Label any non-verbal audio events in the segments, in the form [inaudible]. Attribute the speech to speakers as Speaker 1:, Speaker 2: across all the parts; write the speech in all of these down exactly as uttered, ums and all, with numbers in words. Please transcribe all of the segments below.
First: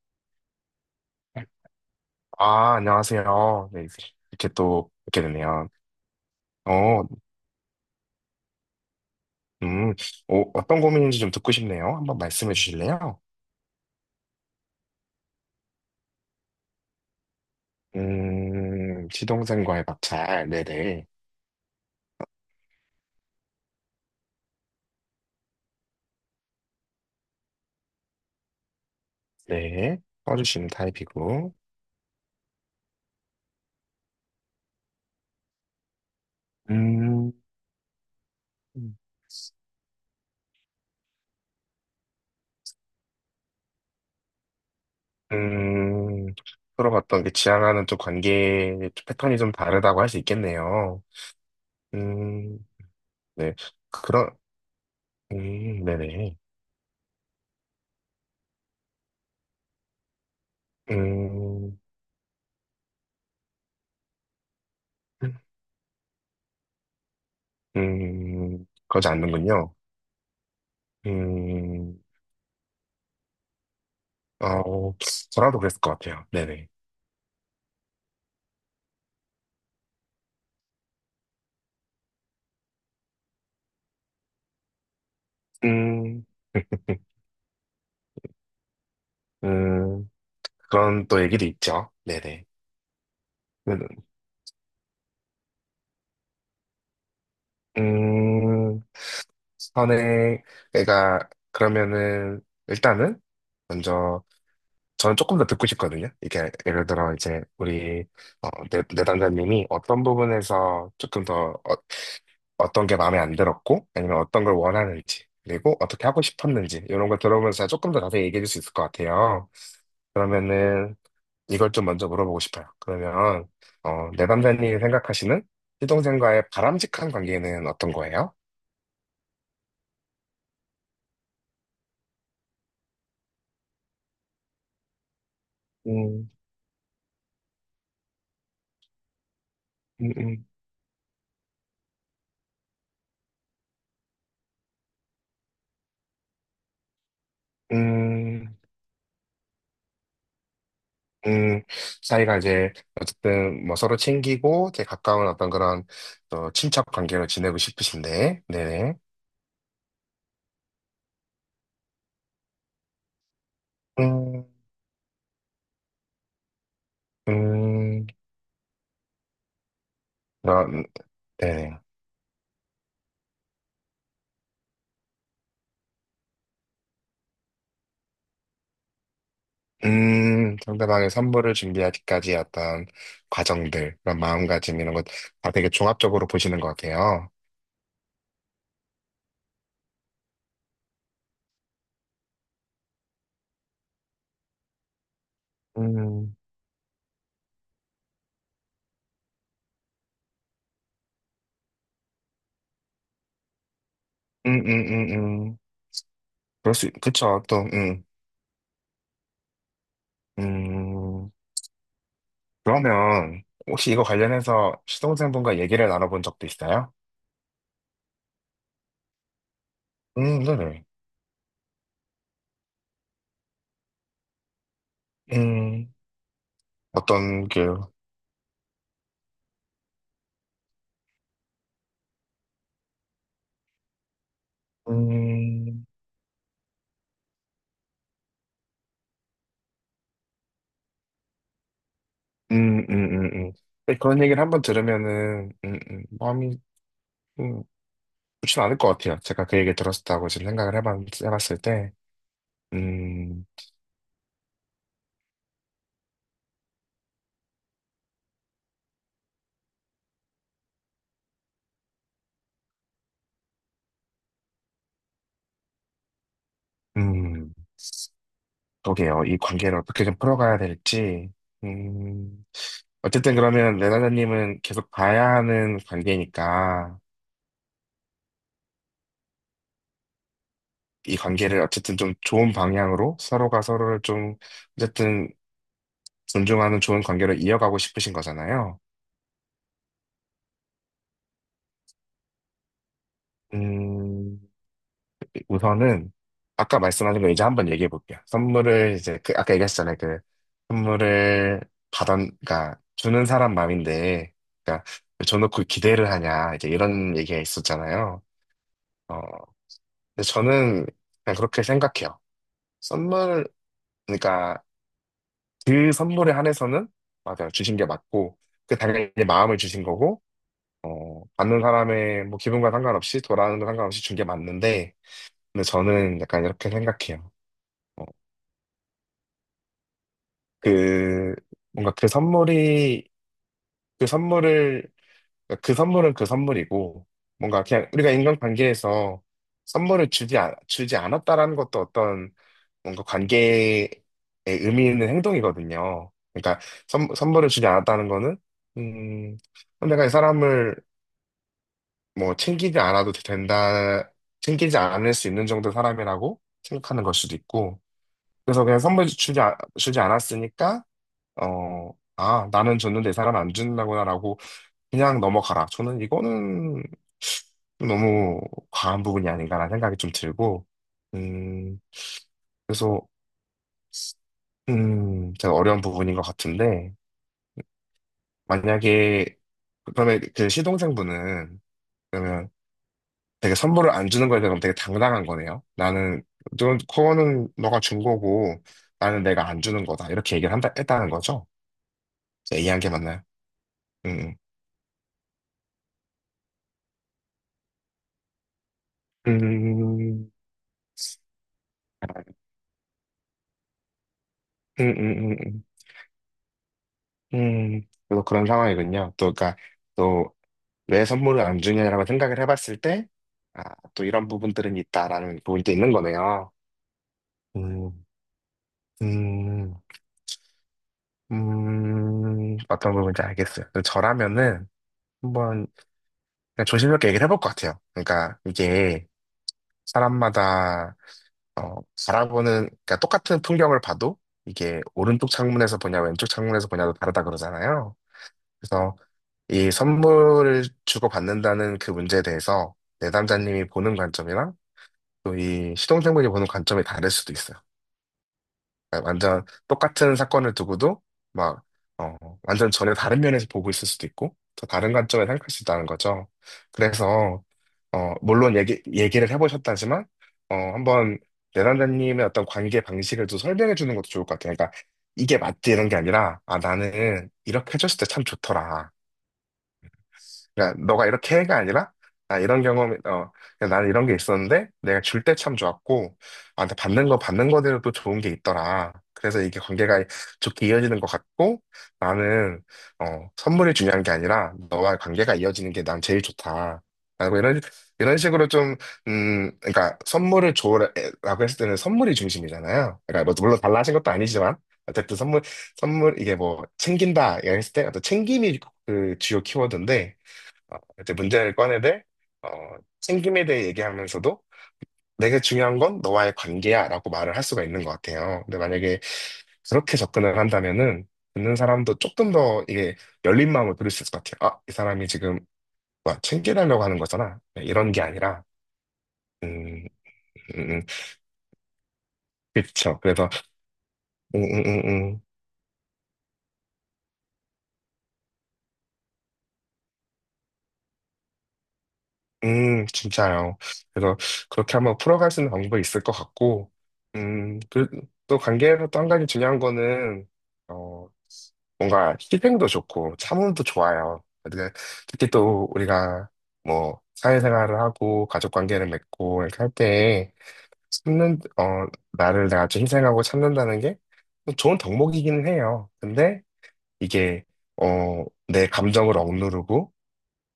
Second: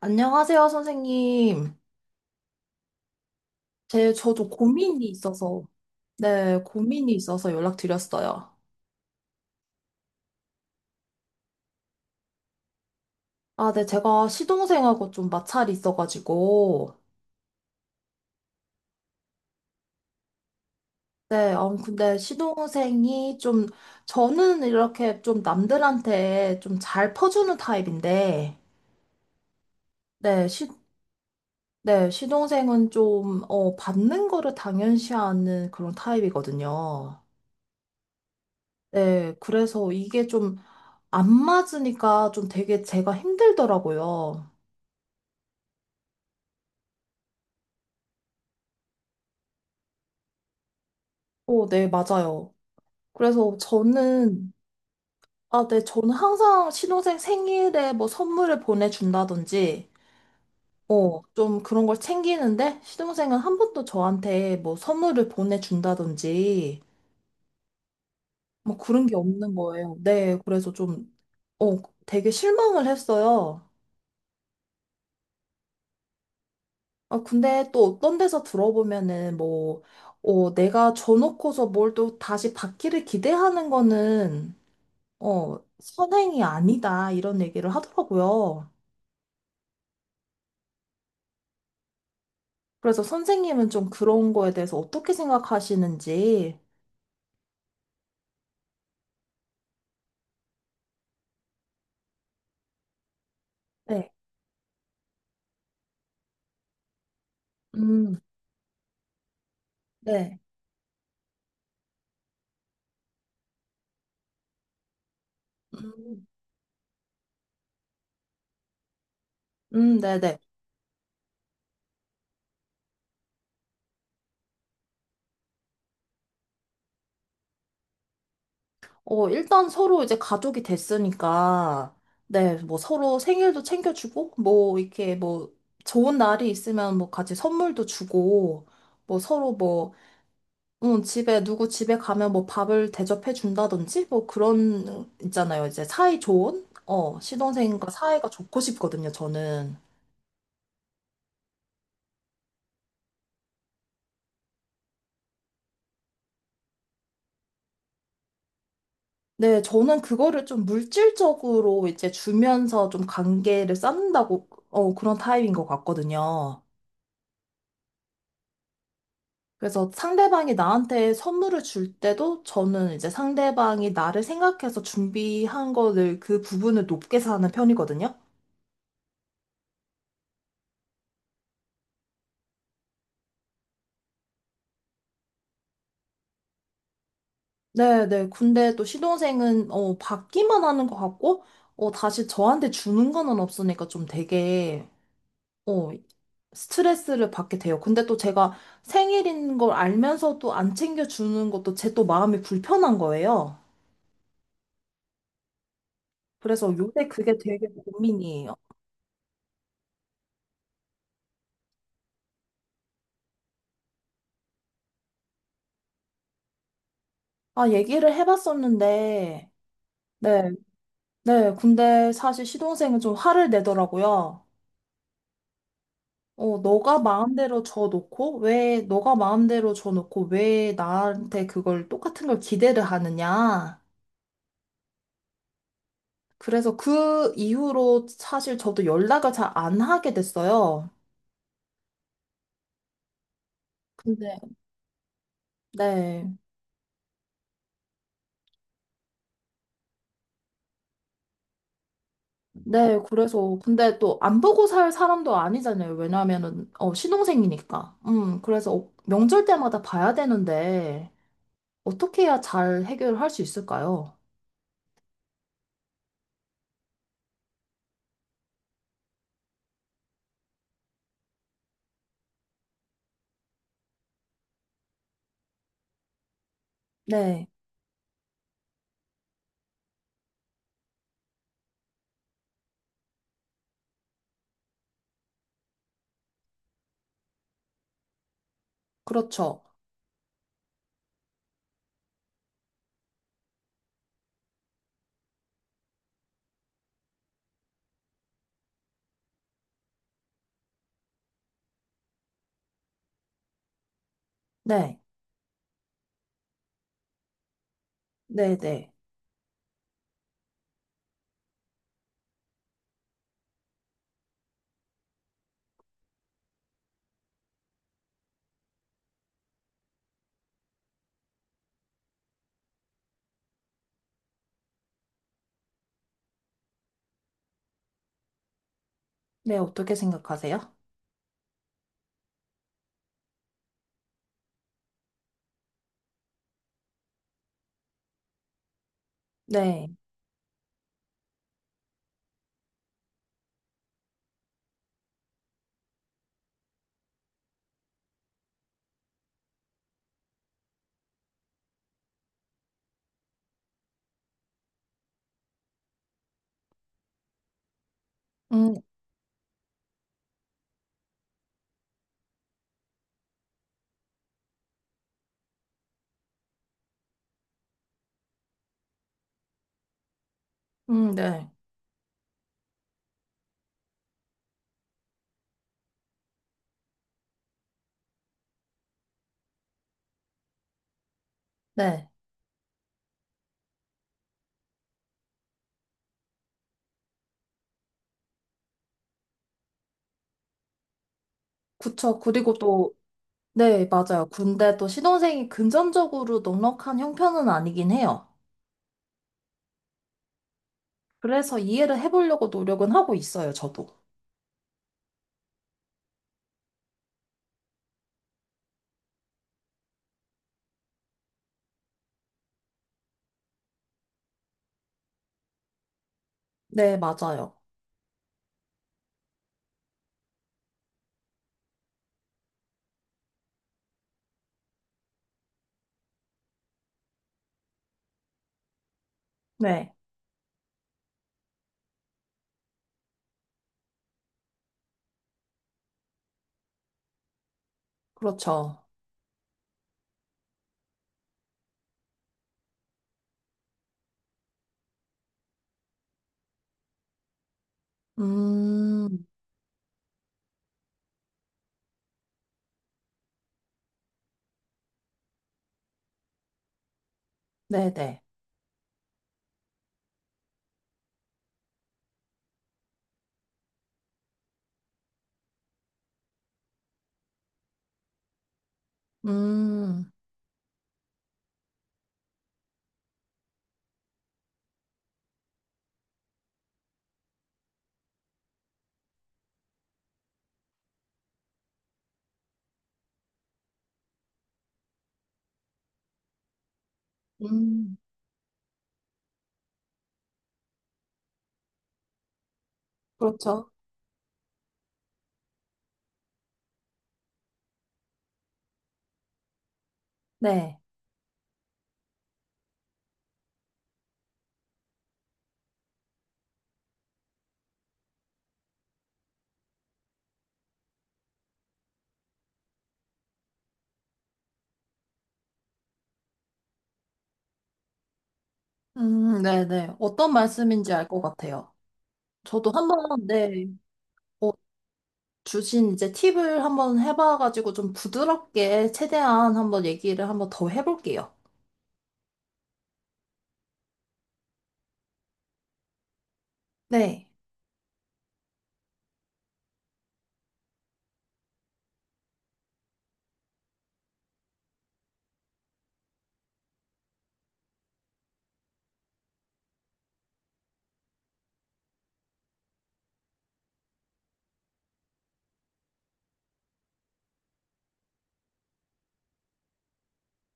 Speaker 1: 안녕하세요, 선생님.
Speaker 2: 아, 안녕하세요. 네,
Speaker 1: 제, 저도
Speaker 2: 이렇게 또
Speaker 1: 고민이
Speaker 2: 뵙게
Speaker 1: 있어서,
Speaker 2: 되네요.
Speaker 1: 네,
Speaker 2: 어,
Speaker 1: 고민이 있어서 연락드렸어요.
Speaker 2: 음, 어, 어떤 고민인지 좀 듣고 싶네요. 한번 말씀해 주실래요?
Speaker 1: 아, 네, 제가 시동생하고 좀 마찰이 있어가지고,
Speaker 2: 음, 시동생과의 마찰, 네네.
Speaker 1: 네, 어 근데 시동생이 좀, 저는 이렇게 좀 남들한테 좀 잘 퍼주는 타입인데,
Speaker 2: 네,
Speaker 1: 네, 시,
Speaker 2: 써주시는 타입이고.
Speaker 1: 네, 시동생은 좀, 어, 받는 거를 당연시하는 그런 타입이거든요.
Speaker 2: 음,
Speaker 1: 네, 그래서 이게 좀 안 맞으니까 좀 되게 제가 힘들더라고요.
Speaker 2: 음, 들어봤던 게 지향하는 또 관계 패턴이 좀 다르다고 할 수 있겠네요.
Speaker 1: 어, 네, 맞아요.
Speaker 2: 음. 네,
Speaker 1: 그래서
Speaker 2: 그런.
Speaker 1: 저는, 아, 네,
Speaker 2: 음.
Speaker 1: 저는
Speaker 2: 네네.
Speaker 1: 항상 신혼생 생일에 뭐 선물을 보내준다든지, 어, 좀
Speaker 2: 음.
Speaker 1: 그런 걸 챙기는데, 신혼생은 한 번도 저한테 뭐 선물을 보내준다든지,
Speaker 2: 음.
Speaker 1: 뭐 그런
Speaker 2: 그러지
Speaker 1: 게 없는
Speaker 2: 않는군요.
Speaker 1: 거예요. 네, 그래서 좀, 어,
Speaker 2: 음.
Speaker 1: 되게 실망을 했어요.
Speaker 2: 아, 어, 저라도 그랬을 것 같아요. 네네.
Speaker 1: 아, 근데 또 어떤 데서 들어보면은 뭐, 어, 내가 줘놓고서 뭘 또 다시 받기를 기대하는 거는 어,
Speaker 2: 음.
Speaker 1: 선행이 아니다, 이런 얘기를 하더라고요.
Speaker 2: 음. 그런 또 얘기도 있죠. 네네.
Speaker 1: 그래서 선생님은 좀 그런 거에 대해서 어떻게 생각하시는지.
Speaker 2: 음. 선행. 내가. 그러면은, 일단은,
Speaker 1: 네.
Speaker 2: 먼저, 저는 조금 더 듣고 싶거든요. 이게, 예를 들어, 이제, 우리,
Speaker 1: 음,
Speaker 2: 어, 내, 내담자님이 어떤
Speaker 1: 네.
Speaker 2: 부분에서 조금 더, 어, 떤게 마음에 안 들었고, 아니면 어떤 걸 원하는지, 그리고 어떻게 하고
Speaker 1: 음,
Speaker 2: 싶었는지, 이런 걸 들어보면서 조금 더 자세히 얘기해 줄 수 있을 것 같아요.
Speaker 1: 음, 네네.
Speaker 2: 그러면은, 이걸 좀 먼저 물어보고 싶어요. 그러면, 어, 내담자님이 생각하시는 시동생과의 바람직한 관계는 어떤 거예요?
Speaker 1: 어, 일단 서로 이제 가족이 됐으니까, 네, 뭐 서로 생일도 챙겨주고, 뭐 이렇게 뭐 좋은
Speaker 2: 음.
Speaker 1: 날이 있으면 뭐 같이 선물도 주고, 뭐 서로 뭐
Speaker 2: 음. 음.
Speaker 1: 응, 집에, 누구 집에 가면 뭐 밥을 대접해 준다든지, 뭐 그런, 있잖아요. 이제 사이 좋은? 어, 시동생과 사이가
Speaker 2: 음.
Speaker 1: 좋고 싶거든요, 저는.
Speaker 2: 음. 사이가 이제, 어쨌든, 뭐 서로 챙기고, 되게 가까운 어떤 그런, 어, 친척 관계로 지내고 싶으신데, 네네.
Speaker 1: 네, 저는 그거를 좀 물질적으로 이제 주면서 좀 관계를
Speaker 2: 음.
Speaker 1: 쌓는다고, 어, 그런 타입인 것 같거든요.
Speaker 2: 음.
Speaker 1: 그래서 상대방이
Speaker 2: 그런.
Speaker 1: 나한테 선물을
Speaker 2: 네네.
Speaker 1: 줄 때도 저는 이제 상대방이 나를 생각해서 준비한 거를 그 부분을 높게 사는 편이거든요.
Speaker 2: 음. 상대방의 선물을 준비하기까지 어떤 과정들, 그런 마음가짐 이런 것 다 되게 종합적으로 보시는 것 같아요.
Speaker 1: 네, 네. 근데 또 시동생은 어 받기만 하는 것 같고 어 다시 저한테 주는 거는 없으니까 좀 되게 어
Speaker 2: 음.
Speaker 1: 스트레스를 받게 돼요. 근데 또 제가 생일인 걸 알면서도 안 챙겨 주는 것도 제 또 마음이 불편한 거예요.
Speaker 2: 음. 음. 음. 음.
Speaker 1: 그래서
Speaker 2: 그럴 수, 있-
Speaker 1: 요새 그게
Speaker 2: 그쵸, 또.
Speaker 1: 되게
Speaker 2: 음.
Speaker 1: 고민이에요.
Speaker 2: 음. 그러면, 혹시 이거 관련해서 시동생분과 얘기를 나눠본 적도 있어요?
Speaker 1: 아, 얘기를 해봤었는데
Speaker 2: 음,
Speaker 1: 네,
Speaker 2: 네네.
Speaker 1: 네. 근데 사실 시동생은 좀 화를 내더라고요.
Speaker 2: 음.
Speaker 1: 어, 너가
Speaker 2: 어떤
Speaker 1: 마음대로
Speaker 2: 게.
Speaker 1: 줘놓고, 왜, 너가 마음대로 줘놓고, 왜 나한테 그걸 똑같은 걸 기대를 하느냐.
Speaker 2: 음.
Speaker 1: 그래서 그 이후로 사실 저도 연락을 잘 안 하게 됐어요.
Speaker 2: 음. 음. 음. 음. 근데 그런
Speaker 1: 근데,
Speaker 2: 얘기를 한번 들으면은, 음, 음,
Speaker 1: 네.
Speaker 2: 마음이, 음, 좋진 않을 것 같아요. 제가 그 얘기 들었다고 지금 생각을 해봤, 해봤을 때.
Speaker 1: 네,
Speaker 2: 음.
Speaker 1: 그래서, 근데 또 안 보고 살 사람도 아니잖아요. 왜냐면은, 어, 신혼생이니까. 음, 그래서 어, 명절 때마다 봐야 되는데, 어떻게 해야 잘 해결할 수 있을까요?
Speaker 2: 음. 그러게요. 이 관계를 어떻게 좀 풀어가야 될지. 음. 어쨌든 그러면 레나자님은 계속 봐야 하는 관계니까
Speaker 1: 네,
Speaker 2: 이 관계를 어쨌든 좀 좋은 방향으로 서로가 서로를 좀 어쨌든 존중하는 좋은 관계로 이어가고 싶으신 거잖아요.
Speaker 1: 그렇죠.
Speaker 2: 음. 우선은 아까 말씀하신 거 이제 한번 얘기해 볼게요. 선물을 이제 그 아까 얘기했잖아요. 그 선물을 받은, 그러니까 주는 사람 마음인데 그러니까
Speaker 1: 네,
Speaker 2: 왜 줘놓고 기대를 하냐, 이제 이런 얘기가 있었잖아요.
Speaker 1: 네, 네.
Speaker 2: 어, 근데 저는 그냥 그렇게 생각해요. 선물, 그러니까 그 선물에 한해서는 맞아요. 주신 게 맞고, 그 당연히 마음을 주신 거고, 어, 받는 사람의 뭐 기분과 상관없이, 돌아오는 거 상관없이 준 게 맞는데, 근데 저는 약간 이렇게 생각해요. 어,
Speaker 1: 네, 어떻게 생각하세요?
Speaker 2: 그, 뭔가 그 선물이, 그 선물을 그러니까 그 선물은 그 선물이고, 뭔가 그냥 우리가 인간관계에서
Speaker 1: 네.
Speaker 2: 선물을 주지, 않, 주지 않았다라는 것도 어떤 뭔가 관계에 의미 있는 행동이거든요. 그러니까 선, 선물을 주지 않았다는 거는, 음, 내가 이 사람을 뭐 챙기지 않아도 된다, 챙기지 않을 수 있는 정도 사람이라고 생각하는 걸 수도 있고, 그래서
Speaker 1: 음,
Speaker 2: 그냥 선물 주지, 아- 주지 않았으니까, 어, 아, 나는 줬는데 이 사람 안 준다구나라고 그냥 넘어가라. 저는 이거는 너무 과한 부분이 아닌가라는 생각이 좀 들고,
Speaker 1: 음, 네.
Speaker 2: 음. 그래서, 음, 제가 어려운 부분인 것 같은데, 만약에, 그러면 그 시동생분은,
Speaker 1: 네.
Speaker 2: 그러면 되게 선물을 안 주는 거에 대해서 되게 당당한 거네요. 나는, 넌, 그거는 너가 준 거고, 나는 내가 안 주는 거다. 이렇게 얘기를 한다, 했다는 거죠?
Speaker 1: 그쵸. 그리고
Speaker 2: 제가 이해한 게
Speaker 1: 또,
Speaker 2: 맞나요?
Speaker 1: 네, 맞아요.
Speaker 2: 음.
Speaker 1: 근데 또 신혼생이 금전적으로 넉넉한 형편은 아니긴 해요.
Speaker 2: 음. 음.
Speaker 1: 그래서 이해를 해보려고 노력은 하고 있어요, 저도.
Speaker 2: 음. 음. 음. 음. 음. 그래서 그런 상황이군요. 또, 그러니까, 또, 왜 선물을 안 주냐라고 생각을 해봤을 때, 아, 또 이런 부분들은 있다라는 부분도 있는 거네요.
Speaker 1: 네, 맞아요.
Speaker 2: 음. 음. 음. 어떤 부분인지 알겠어요. 근데 저라면은 한번 그냥 조심스럽게 얘기를 해볼 것 같아요. 그러니까 이게
Speaker 1: 네,
Speaker 2: 사람마다 어, 바라보는, 그러니까 똑같은 풍경을 봐도 이게 오른쪽 창문에서 보냐, 왼쪽 창문에서 보냐도 다르다 그러잖아요.
Speaker 1: 그렇죠.
Speaker 2: 그래서 이 선물을 주고받는다는 그 문제에 대해서 내담자님이 보는 관점이랑 또 이 시동생분이 보는 관점이 다를 수도 있어요. 그러니까
Speaker 1: 음,
Speaker 2: 완전 똑같은 사건을 두고도 막, 어, 완전 전혀 다른 면에서 보고 있을 수도 있고, 더 다른 관점에 생각할 수 있다는 거죠. 그래서, 어,
Speaker 1: 네네.
Speaker 2: 물론 얘기, 얘기를 해보셨다지만, 어, 한번 내담자님의 어떤 관계 방식을 또 설명해 주는 것도 좋을 것 같아요. 그러니까 이게 맞지 이런 게 아니라, 아, 나는 이렇게 해줬을 때 참 좋더라.
Speaker 1: 음,
Speaker 2: 그러니까 너가 이렇게 해가 아니라 아 이런 경험이 어그 나는 이런 게 있었는데 내가 줄 때 참 좋았고 아 근데 받는 거 받는 거대로 또 좋은 게 있더라. 그래서 이게 관계가 좋게 이어지는 것 같고 나는 어 선물이 중요한 게 아니라 너와 관계가 이어지는 게 난 제일 좋다. 라고 이런
Speaker 1: 음,
Speaker 2: 이런 식으로 좀 음 그러니까 선물을 줘라고 했을 때는 선물이 중심이잖아요. 그러니까 뭐 물론
Speaker 1: 그렇죠.
Speaker 2: 달라 하신 것도 아니지만 어쨌든 선물 선물 이게 뭐 챙긴다 이랬을 때 어떤 챙김이 그 주요 키워드인데 어,
Speaker 1: 네.
Speaker 2: 이제 문제를 꺼내들 어, 챙김에 대해 얘기하면서도 내게 중요한 건 너와의 관계야 라고 말을 할 수가 있는 것 같아요. 근데 만약에 그렇게 접근을 한다면은 듣는 사람도 조금 더 이게 열린 마음을 들을 수 있을 것 같아요. 아, 이 사람이 지금 뭐 챙겨달라고 하는 거잖아. 네, 이런 게 아니라
Speaker 1: 음,
Speaker 2: 음.
Speaker 1: 네네. 어떤
Speaker 2: 음. 음.
Speaker 1: 말씀인지 알 것 같아요. 저도
Speaker 2: 그쵸.
Speaker 1: 한번,
Speaker 2: 그래서
Speaker 1: 네.
Speaker 2: 음.
Speaker 1: 어,
Speaker 2: 음. 음. 음.
Speaker 1: 주신 이제 팁을 한번 해봐가지고 좀 부드럽게 최대한 한번 얘기를 한번 더 해볼게요.
Speaker 2: 음, 진짜요. 그래서 그렇게 한번 풀어갈 수 있는 방법이 있을 것 같고,
Speaker 1: 네.
Speaker 2: 음, 그, 또 관계에서 또 한 가지 중요한 거는, 어, 뭔가 희생도 좋고 참음도 좋아요. 근데 특히 또 우리가 뭐 사회생활을 하고 가족 관계를 맺고 이렇게 할 때에 참는, 어, 나를 내가 좀 희생하고 참는다는 게 좋은 덕목이기는 해요. 근데 이게, 어, 내 감정을 억누르고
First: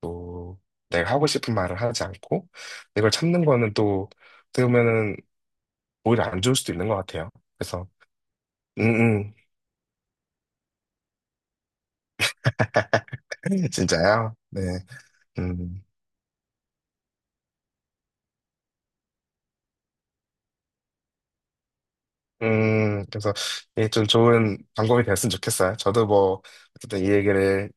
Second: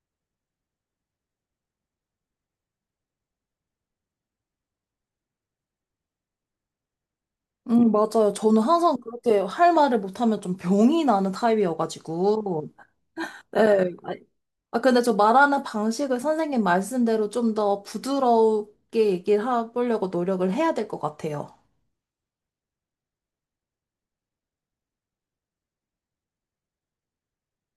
Speaker 2: 또 내가 하고 싶은 말을 하지 않고 이걸 참는 거는 또 어떻게 보면은 오히려 안 좋을 수도 있는 것 같아요. 그래서
Speaker 1: 음, 맞아요. 저는
Speaker 2: 음.
Speaker 1: 항상
Speaker 2: 음.
Speaker 1: 그렇게 할 말을 못하면 좀 병이 나는 타입이어가지고. 네.
Speaker 2: [laughs] 진짜요? 네.
Speaker 1: 아, 근데 저 말하는
Speaker 2: 음.
Speaker 1: 방식을 선생님 말씀대로 좀 더 부드럽게 얘기를 해보려고 노력을 해야 될 것 같아요.
Speaker 2: 음, 그래서 이게 좀 좋은 방법이 됐으면 좋겠어요. 저도 뭐 어쨌든 이 얘기를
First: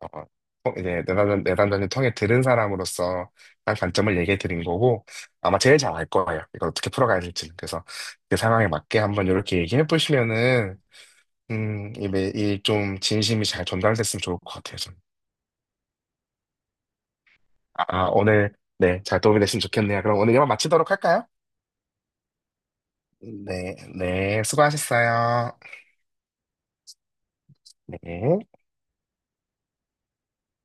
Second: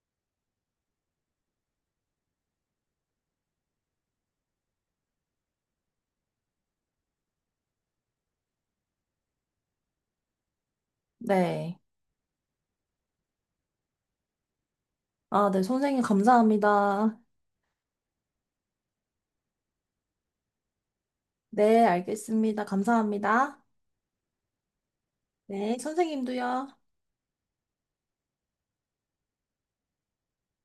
Speaker 2: 어, 어, 이제 내담전 내담 통해 들은 사람으로서 한 관점을 얘기해 드린 거고 아마 제일 잘 알 거예요. 이걸 어떻게 풀어가야 될지. 그래서 그 상황에 맞게 한번 이렇게 얘기해 보시면은
Speaker 1: 네.
Speaker 2: 음, 이 매일 좀 진심이 잘 전달됐으면 좋을 것 같아요, 저는.
Speaker 1: 아, 네. 선생님 감사합니다.
Speaker 2: 아, 아, 오늘, 네, 잘 도움이 됐으면 좋겠네요. 그럼 오늘 이만 마치도록 할까요?
Speaker 1: 네, 알겠습니다. 감사합니다.
Speaker 2: 네, 네, 수고하셨어요.
Speaker 1: 네, 선생님도요.
Speaker 2: 네.